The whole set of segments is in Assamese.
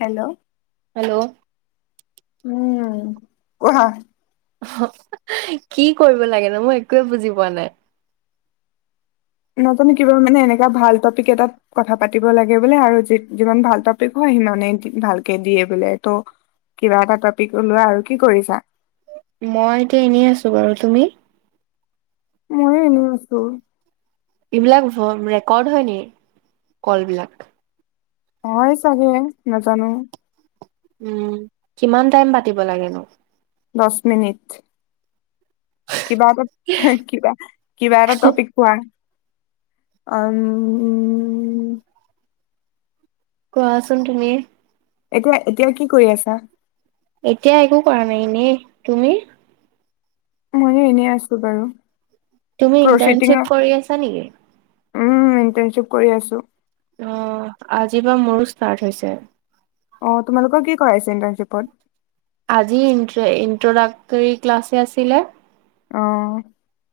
হেল্ল'। হেল্ল'। উম কৰহয়। কি কৰিব লাগে ন মই একোৱে বুজি পোৱা নাই। নাজানো কিবা মানে এনেকা ভাল টপিক এটাত কথা পাতিব লাগে বোলে আৰুি যিমান ভাল টপিক হয়। সনে ভালকে দিয়ে বোলে ত' কিবা এটা টপিক ওলোৱা আৰু কি কৰিছা। মই এতিয়া এনেই আছো বাৰু তুমি। মই এ আছো। এইবিলাক ৰেকৰ্ড হয় নি কল বিলাক। হয় চাগে নাজানো। উম কিমান টাইম পাতিব লাগেনো। দহ মিনিট। কিবা এটা কিবা কিবা এটা টপিক কোৱা। উম। কোৱাচুন তুমি। এতিয়া এতিয়াও কি কৰি আছা। এতিয়া একো কৰা নাই এনে তুমি। মই এনেই আছো বাৰু। তুমি প্ৰচিডিঙৰ ইণ্টাৰ্নশ্বিপ কৰি আছা নেকি। উম ইণ্টাৰনশ্বিপ কৰি আছো। অঁ আজিৰ পৰা মোৰো ষ্টাৰ্ট হৈছে। অঁ তোমালোকৰ কি কৰাইছে ইণ্টাৰ্ণশ্বিপত। আজি ইণ্ট্ৰডাক্টৰী ক্লাছে আছিলে। অহঁ।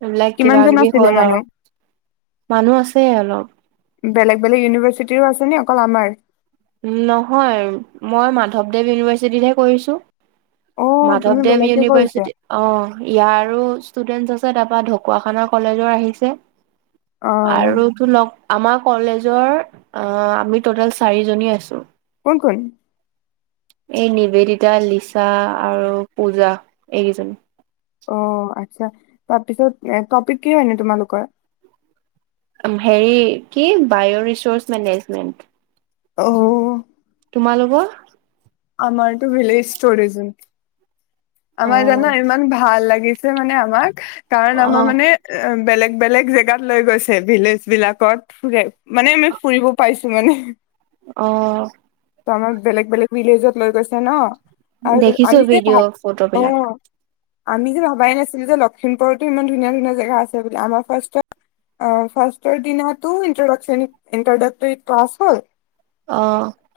এইবিলাক কিবা কিবি হ'ল আৰু মানুহ আছে অলপ। বেলেগ বেলেগ ইউনিভাৰ্চিটিৰো আছে ন অকল আমাৰ। নহয় মই মাধৱদেৱ ইউনিভাৰ্চিটিতহে কৰিছো। অ' তুমি মাধৱদেৱ বেলেগকে কৰিছা। ইউনিভাৰ্চিটি অ ইয়াৰ। ষ্টুডেন্ট আছে তাৰ পৰা ঢকুৱাখানা কলেজৰ আহিছে অ' আৰু লগ আমাৰ কলেজৰ আমি টটেল চাৰি জনী আছো। কৈ এই নিবেদিতা লিচা আৰু পূজা এইকেইজনী অ আচ্ছা তাৰপিছত টপিক কি হয়নে তোমালোকৰ? হেৰি কি বায়' ৰিচৰ্চ মেনেজমেণ্ট আহ, তোমালোকৰ? আমাৰতটো ভিলজ অ আমাৰ জানো ইমান ভাল লাগি। মানে আমাক কাৰণ অ আমাৰ মানে বেলেগ বেলেগ জেগাত লৈ গৈছে ভিলেজ বিলাকত ফু মানে আমি ফুৰিব পাইছো মানে, অঁ ত আমাক বেলেগ বেলেগ ভিলেজত লৈ গৈছে ন। আৰু দেখিছো আমি যে ভাব ভিডিঅ' ফটো বিলাক অ' আমি যে ভাবাই নাছিলো যে লক্ষিমপুৰতো ইমান ধুনীয়া ধুনীয়া জেগা আছে বুলি আমাৰ ফাৰ অ ফাৰ দি ত ইনট্ৰড ইট্ৰডকটৰি ক্লাছ হল। অ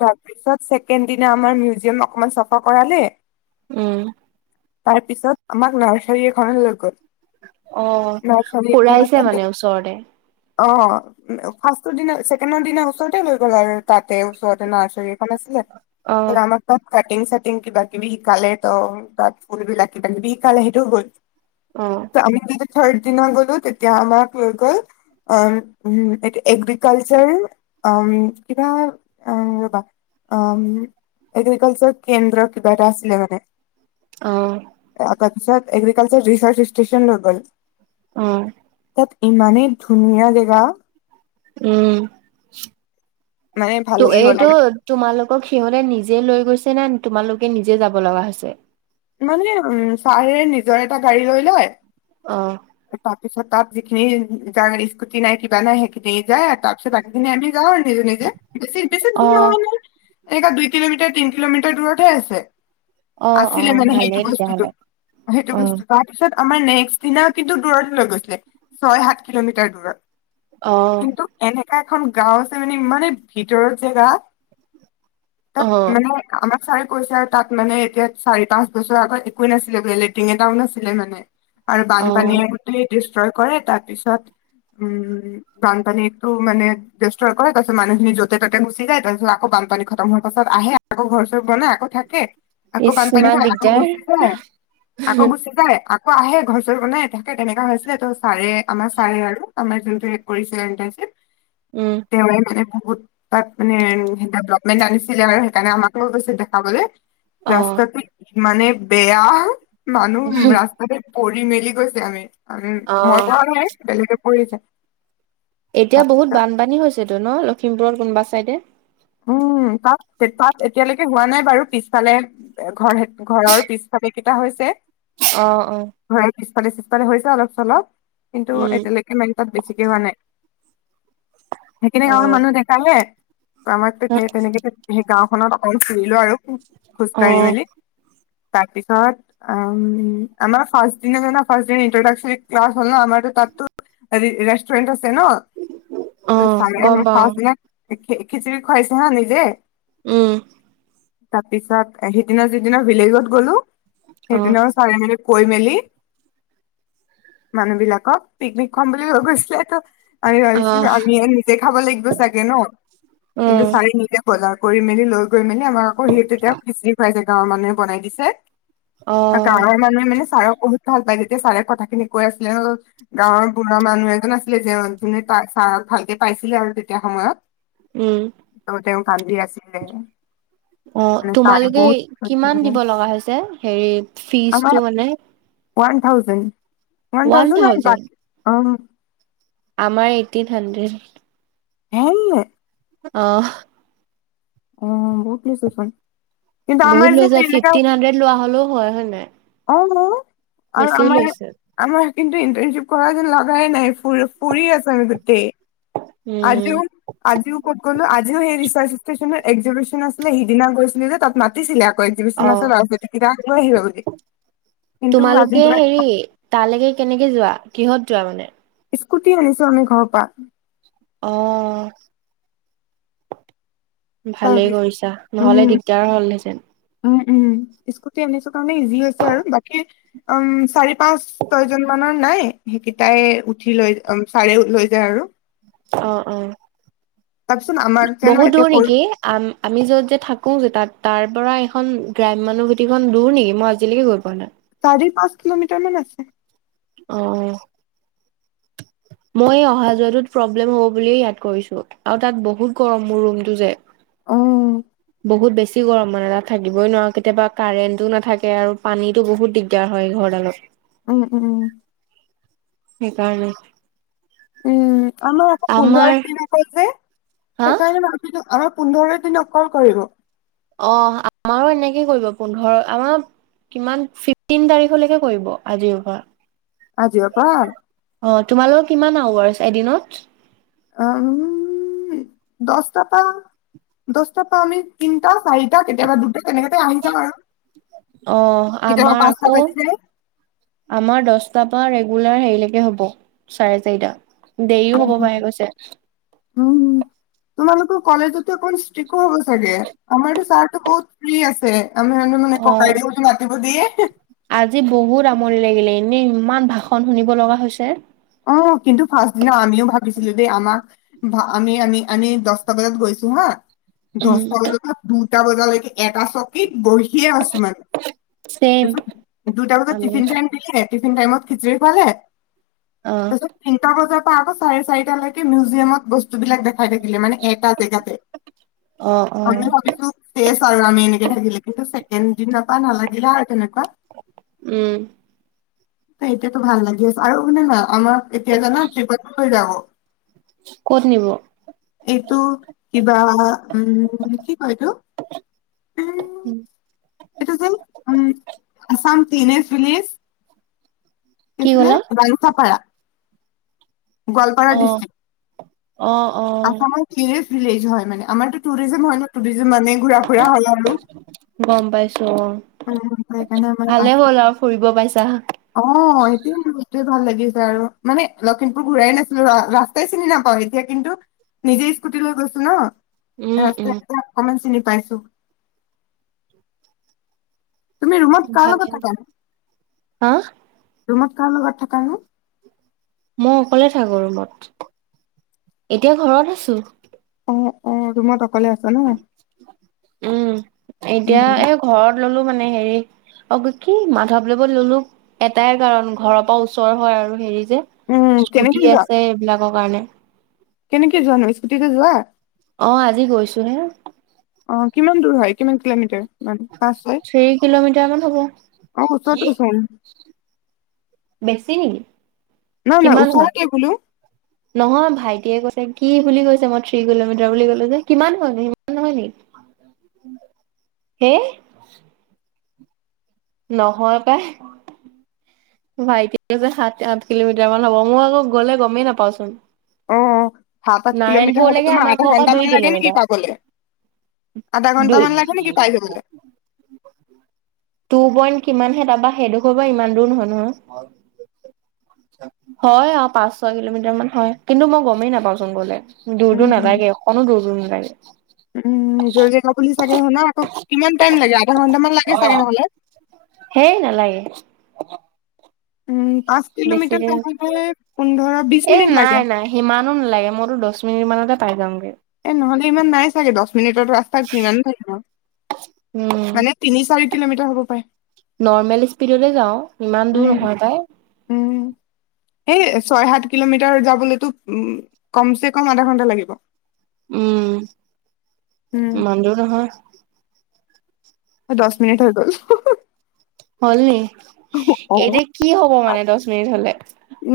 তাৰপিছতে দিনা আমাৰ মিউজিয়াম অকমান চাফা কৰালে উম তাৰ পিছত আমাক নাৰ্চাৰী এখননে লৈ গ'ল। অ নাৰ্চাৰী ফুৰাইছে মানে ওচৰতে অঁ ফাৰ্ষ্ট দিনা ছেকেণ্ডৰ দিনা ওচৰতে লৈ গ'ল আৰু তাতে ওচৰতে নাৰ্চাৰী আছিলে অ আাৰ ত কাটিং চিং কিবা কিবি শিকালে। ত তাত ফুল বিলাকি পাকিবি কাল সেইটোও গ'ল অ ত আমি চৰ্দিনা গ'লো তেতিয়া আমাক লৈ গ'ল অঁ উ এটো এগ্ৰিকালচাৰ কিবা ৰবা। উম এগ্ৰিকালচাৰ কেন্দ্ৰ কিবা এটা আছিলে মানে। আহঁ এত এগ্ৰিকালছাৰেল ৰিচাৰ্চ ষ্টেচন লৈ গল অঁ তাত ইমানেই ধুনীয়া জেগা। উম মানে ত ভাল লাগি গ'ল এইটো তোমালোকক সিহঁতে নিজে লৈ গৈছে। নাই তোমালোকে নিজে যাব লগা হৈছে? মানে উ ছাৰে নিজৰ এটা গাড়ী লৈ লয়। অ। তাৰপিছত তাত যিখিনি য স্কুটি নাই কিবা নাই সেইখিনি যায় আৰু তাৰপিছত আগদিনে আম যাওঁ নিক নকে বেছি বেছি অ দূৰ নহোৱা নাই। এনেকা দুই কিলোমিটাৰ তিন কিলোমিটাৰ দূৰতহে আছে। অ অ আছিলে মানে সেইটো ভালেই বস্তুতটো তেতিয়াহ'লে সেইটো অ। বস্তু তাৰপিছত আমাৰ নেক্সট দিনা কিন্তু দূৰত লৈ গৈছিলে ছয় সাত কিলোমিটাৰ দূৰত। অঁহ্‌ কিন্তু এনেকা এখন গাওঁ আছে মানে ইমানে ভিতৰৰ জেগা, অ তাত মানে আমাৰ ছাৰে কৈছে, তাত মানে এতিয়া চাৰি -পাঁচ বছৰ আগত একোৱে নাছিলে বোলে। লেটিং এটাও নাছিলে মানে আৰু অ বানপানীয়ে গোটেই ডেষ্ট্ৰয় কৰে, তাৰপিছত উম, বানপানীয়েটো মানে ডেষ্ট্ৰয় কৰে, তাৰপিছত মানুহখিনি য'তে -ত'তে ঘুচি যায়। তাৰপিছত আকৌ বা বানপানী খটম হোৱাৰ পাছত আহে। আকৌ ঘৰ বনায় আকৌ থাকে, আকৌ ইচ বানপানী ইমান হ'য় আকৌ দিগদাৰ। গুচি যায়, আকৌ গুচি যায়, আক্ কৌ আহে ঘৰ-চৰ বনায়। তাকে তেনেকা হৈছিলে। ত ছাৰে, আমাৰ ছাৰে আৰু আমাৰ যোনটো হেড পৰিছে এণ্টাৰ্ছিপ উম। তেওঁৱে মানে বহুত, তাত মানে হেডদাডবমেন্ট আনিছিলে বাৰু সেইকাৰণে আমাকো লৈ গৈছে দেখাবলে। অ ৰাস্তাটো ইমানে বেয়া মানুহ ৰাস্তাতে পৰি মেলি গৈছে। যে আমি আমিৰ অ মই পঢ়া নাই বেলেগে পঢ়িছে। এতিয়া বহুত বানপানী হৈছেটো ন' লখিমপুৰৰ কোনোবা চাইডে। উম তাত, তাত এতিয়ালৈকে হোৱা নাই বাৰু পিছফালে ঘৰ, ঘৰৰ পিছফালে কেইটা হৈছে। অঁ, অঁ ঘৰৰ পিছফালে -চিছফালে হৈছে অলপ -চলপ কিন্তু উম এতিয়ালৈকে মেইন তাত বেছিকে হোৱা নাই। সেইখিনি অ গাৱঁৰ মানুহ দেখালে আমাৰ তে- তেনেকে সেই গাওঁখনত অকন ফুৰিলো আৰু অ খোজ-খোজকাঢ়িমেলি তাৰ পিছত আমা--আমাৰ ফাষ্ট দিনাৰ দিনা ফাষ্টডে ইনটৰডাকচন ক্লাচ হল না। আমাৰটো তাতো হেৰি, ৰেষ্টুৱেণ্টত অ টেনত-ছাৰে গম আমাক পাও ফাষ্ট ইয়েত খি, খিচিৰি খুৱাইছে হাঁ নিজে। ওঁ তা পিছত, সিদিনা যিদিনা ভিলেজত গ'লো অ সেইদিনা ছাৰে মিনি কৈ মেলি মানুহ বিলাকক পিক্‌নিক্‌ খোৱাম বুলি লৈ গৈছিলেটাত। আৰু আইছমি আহ আমিয়েই নিজে খাব লাগিব চাগে ন'? কিন্তু উম ছাৰে নিজে। বজাৰ কৰি মেলি লৈ গৈ মেলি আমাক আকৌ, সিটো তেওঁক খিচিৰি খুৱাইছে। গাঁৱৰ মানুহে বনাই দিছে। অ গাৱঁৰ মানুহে মানে? ছাৰক বহুত ভাল পায়। যেতিয়া ছাৰে কথা খিনি কৈ আছিলে অঁ--গাঁৱৰ বুঢ়া মানুহ এজন আছিলে যে যোনে ছা, ছাৰক ভালকে পাইছিলে আৰু তেতিয়া সময়ত। উম ত, তেওঁ কান্দি আছিলে। মানে ছাৰে অঁ-তোমালোকে বহুত কৈছে কিমান মানে। দিব লগা হৈছে হেৰি আমাৰ ফিজটো মানে? One thousand. ওৱান থাউজেণ অঁ। আমাৰ এইটতিন হান্ড্ৰেদ। [unintelligible] আ--হ অঁ বুক্‌লিছ্‌ এইখন। বহুত লৈ যায়। ফিফ্‌টিন হান্দ্ৰেড লোৱা হ'ল'ও হয়। হয় নাই? অঁ, অঁ--আৰু বেছি আমাৰ, লৈছে আমাৰ কিন্তু ইন্টেণশ্বিপ কৰা যেন লগাই নাই। ফুৰ, ফুৰি আছো গোটেই উম আজিও, আজিও ক'ত গ'লো? আজিও হেৰিছ বাছ ষ্টেচনত এক্সিবিচন আছিলে, সিদিনা গৈছিলো যে তাত মাতিছিলে। কৈ - এক্সিবিচন অ' আছিলে গোটেই কেইটাক লৈ আহিবা বুলি কিন্তু আজি তোমালোকে গৈ হেৰি তালেকে কেনেকে যোৱা? কিহত যোৱা মানে? স্কুটি আনিছো আমি ঘৰ্‌পা। অঁ ভালেই তাৰপিছত কৰিছা নহ'লে দিগ্‌দাৰ হ'লহেঁতেন। ওম স্কুটি আনিছো কাৰণেই ইজি হৈছে আৰু বাকি অওঁম চাৰি, পাঁচ ছয়জন মানৰ নাই। কিটাই উঠি লয়। অঁ, ছাৰেও লৈ যায় আৰু অ অ। তাৰপিছত আমাক জানো বহুত এতিয়া দূৰ পৰি- নেকি? আম আমি যত যে থাকো যে তাত। তাৰ পৰা এখন গ্ৰাইম মানুহভূতিখন দূৰ নেকি? মই আজিলৈকে গৈ পোৱা নাই। চাৰি পাঁচ কিলোমিটাৰ মান আছে। অহ অহ। মই অহা যোৱাটোত প্ৰব্লেম হ'ব বুলিয়ে ইয়াত কৰিছো আৰু তাত বহুত গৰম মোৰ ৰুমটো যে। অ। বহুত বেছি গৰম মানে তাত থাকিবই নোৱাৰো কেতিয়াবা কাৰেণ্টো নাথাকে আৰু পানীতো বহুত দিগদাৰ হয়। হয় ঘৰদালত। উম উম উম। সেইকাৰণে। উম', আমাৰ আকৌ আমাৰ পোন্ধৰ দিনাকৈ যে, হা সেইকাৰণে ভাবিলোঁ, অ', পোন্ধৰ দিন অকল কৰিব অ আমাৰো এনেকে কৰিব পোন্ধৰ, আমাৰ কিমান ফিফটিন তাৰিখলৈকে কৰিব আজিৰ পৰা আজিৰ পৰা হয়', তোমালোক কিমান আৱাৰছ এদিনত? উমমমম', দশটাৰ পৰা দশটাৰ পৰা আমি তিনটা চাৰিটা কেতিয়াবা দুটা তেনেকাতে আহি যায় আৰু অ', কেতিয়াবা আমাৰ পাঁচটা আকৌ, বাজি যায় আমাৰ দশটাৰ পৰা ৰেগু ৰেগুলাৰ হেৰিলৈকে হব চাৰে চাৰিটা। দেৰিও হব পাৰে কৈছে উম',। তোমালোকৰ কলেজতে অকন ষ্ট্ৰিকো হূব চাগে। আমাৰটো ছাৰটো বহুত ফ্ৰী আছে। আমি মানে মানে, অ ককাইদেউ বুলি মতিব দিয়ে হিঃ আজি বহুত আমনি লাগিলে এনেই ইমান ভাষণ শুনিব লগা হৈছে। অ', কিন্তু ফাৰ্ষ্ট দিনা আমিও ভাবিছিলোঁ দেই আমাক বা আমি- আমি- আমি দশটা বজাত গৈছো হা উম দশটা বজাৰ পৰা হ'ম দুটা বজালৈকে এটা চকীত বহি দেখিয়ে আছোঁ আৰু, ছেম পিছত দুটা বজাত আমি টিফিন টাইম দিলে টিফিন টাইমত খিচৰি খোৱালে? অ তাৰপিছত তিনটা বজাত আকৌ চাৰে চাৰিটালৈকে মিউজিয়ামত বস্তুবিলাক দেখাই থাকিলে মানে এটা জেগাতে, অ অ আমি ভাবিছোঁ ফ্ৰে আৰু আমি এনেকে থাকিলে কিন্তু ছেকেণ্ড দিনা পৰা নালাগিলে আৰু তেনেকে। উম',। এতিয়াতো ভাল লাগি আছে আৰু শুনা না, আমাক এতিয়া জানা ট্ৰিপতো লৈ যাব। ক'ত নিব? এইটো কিবা উম', কি কয় এইটো উম',। এটো যেন, হ'ম, আছাম ক্লিনেষ্ট ভিলেজ। কি আছিলে? বাৰীখাপাৰা। গোৱালপাৰা অ ডিষ্ট্ৰিক্ট। অ', - অ',। আছামৰ টুৰিষ্ট ভিলেজ হয় মানে। আমাৰতো টুৰিজম হয় ন। টুৰিজম মানে ঘুৰা ফুৰা হয় আৰু। গম পাইছো অ উম', সেইকাৰণে আমাৰ ভালে আছে। হ'ল আৰু ফুৰিব পাইছা অ', এতিয়া এইটোৱে ভাল লাগিছে আৰু, মানে লখিমপুৰ ঘূৰাই নাছিলোঁ, অ', ৰাস্তাই চিনি নাপাওঁ এতিয়া কিন্তু নিজে স্কুটি লৈ গৈছোঁ ন উম উম ৰাস্তা এতিয়া অকমান চিনি পাইছোঁ তুমি ৰুমত কাৰ লগত ভালে থাকা? হা ৰুমত কাৰ লগত থাকা নো? মই অকলে থাকো ৰুমত। এতিয়া ঘৰত আছোঁ। অ', ৰুমত অক অকলে, উম', এতিয়া উম এই ঘৰত ললোঁ মানে হেৰি অ', কি, মাধৱদেৱত ল'লো, এটাই কাৰণ ঘৰৰ পৰা ওচৰ হয় আৰু হেৰি যে যে, উম স্কুটি আছে এইবিলাকৰ কাৰণে। কেনেকে যোৱা নো, স্কুটিতে যোৱা? অ', আজি গৈছোঁ হে অ', কিমান দূৰ হয় কিমান কিলোমিটাৰ মান পাঁচ ছয়? চেভেনত হ'ব। অ', ওচৰতে আছে বেছি নেকি, নাই নাই কিমান হয়? ওচৰতে বোলো নহয় ভাইটিয়ে কৈছে কি বুলি কৈছে, মই থ্ৰী কিলোমিটাৰ বুলি কলোঁ যে কিমান হয় ন, সিমান নহয় নেকি? হে', ! নহয় পাই। ভাইটি যে সাত -আঠ কিলোমিটাৰ মান হ'ব মই আকৌ গ'লে গমেই নাপাওঁচোন। অ সাত আঠ কিলোমিটাৰ হলে নাৰায়ণপুৰলৈকে তোমাৰ আমাৰ আধা ঘৰপৰা ঘন্টামান দুই লাগে নেকি কিলোমিটাৰ। পাবলে আধা ঘন্টামান দুই লাগে নেকি পাই যাবলে টো পইণ্ট কিমানহে তাৰপা সেইডোখৰ পৰা ইমান দূৰ নহয় নহয়। হয় অ পাঁচ ছয় কিলোমিটাৰ মান হয় কিন্তু মই গমেই নাপাওঁচোন গলে। দূৰ দূৰ উম নালাগে অক'নো দূৰ দূৰ নালাগে উম নিজৰ জেগা খুলিচাগে শুনা আকৌ কিমান টাইম লাগে আধা ঘন্টা মানে আধাঘন্টা লাগে চাগে নহ'লে? হেই নেলাগে। উম পাঁচ বেছি কিলোমিটাৰ দিন যাবলে পোন্ধৰ বিশ এ মিনিট লাগে নাই নাই সিমানো নালাগে মইতো দ'চ মিনিট মানতে পাই যামগে। এ নহলে ইমান নাই চাগে দ'চ মিনিটত ৰাস্তাত কিমান থাকিব উম। মানে তিনি -চাৰি কিলোমিটাৰ হ'ব পাৰে। নৰ্মেল ইস্পীডলে যাওঁ ইমান দূৰ উম নহয় পাই। উম সেই ছয় - সাত কিলোমিটাৰ যাবলৈতো উ কম চে কম আধা ঘন্টা লাগিব। উম উম ইমান দূৰ নহয়। দচ মিনিট হৈ গ'ল। হুম হল নি এতিয়া কি হ'ব মানে দ'চ মিনিট হলে?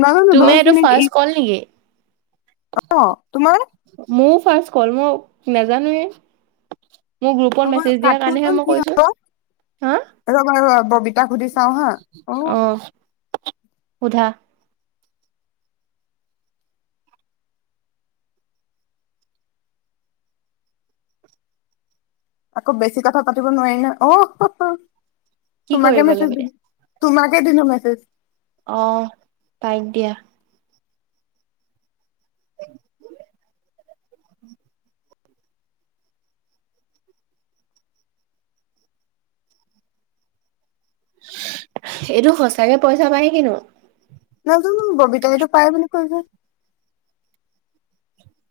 নাজানো তুমি দহ এটো মিনিট ই ফাষ্ট ক'ল নেকি? অ তোমাৰ? মোও ফাৰ্ষ্ট কল মো নাজানোৱে। মোৰ গ্ৰুপত মেছেজ দিয়াৰ কাৰণেহে মই কৈছোঁ। ৰবা'ৰবা বাৰু ববিতাক সুধি চাওঁ হা অ সুধা। আকৌ বেছি কথা পাতিব নোৱাৰি ন অহু কি কৰিব লাগে তোমাকে দিলো মেছেজ আহ তাইক দিয়া। [inaudible] এইটো সচাঁকে পইচাপায় কিনো নাজানো ববিতাইতো পাই বুলি কৈছে।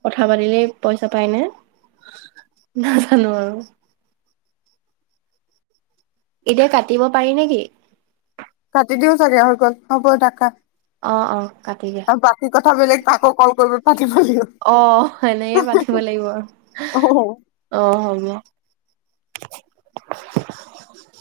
কথা পাতিলেই পইচা পাই নে নাজানো আৰু। এতিয়া কাটিব পাৰি নেকি? কাটি দিও ছাগে হৈ গ'ল হ'ব থাকা অহ অহ আৰু বাকি কথা বেলেগ আকৌ কল কৰি পাতিব অ সেনেকে লাগিব পাতিব লাগিব আৰু অহু অ হয়গে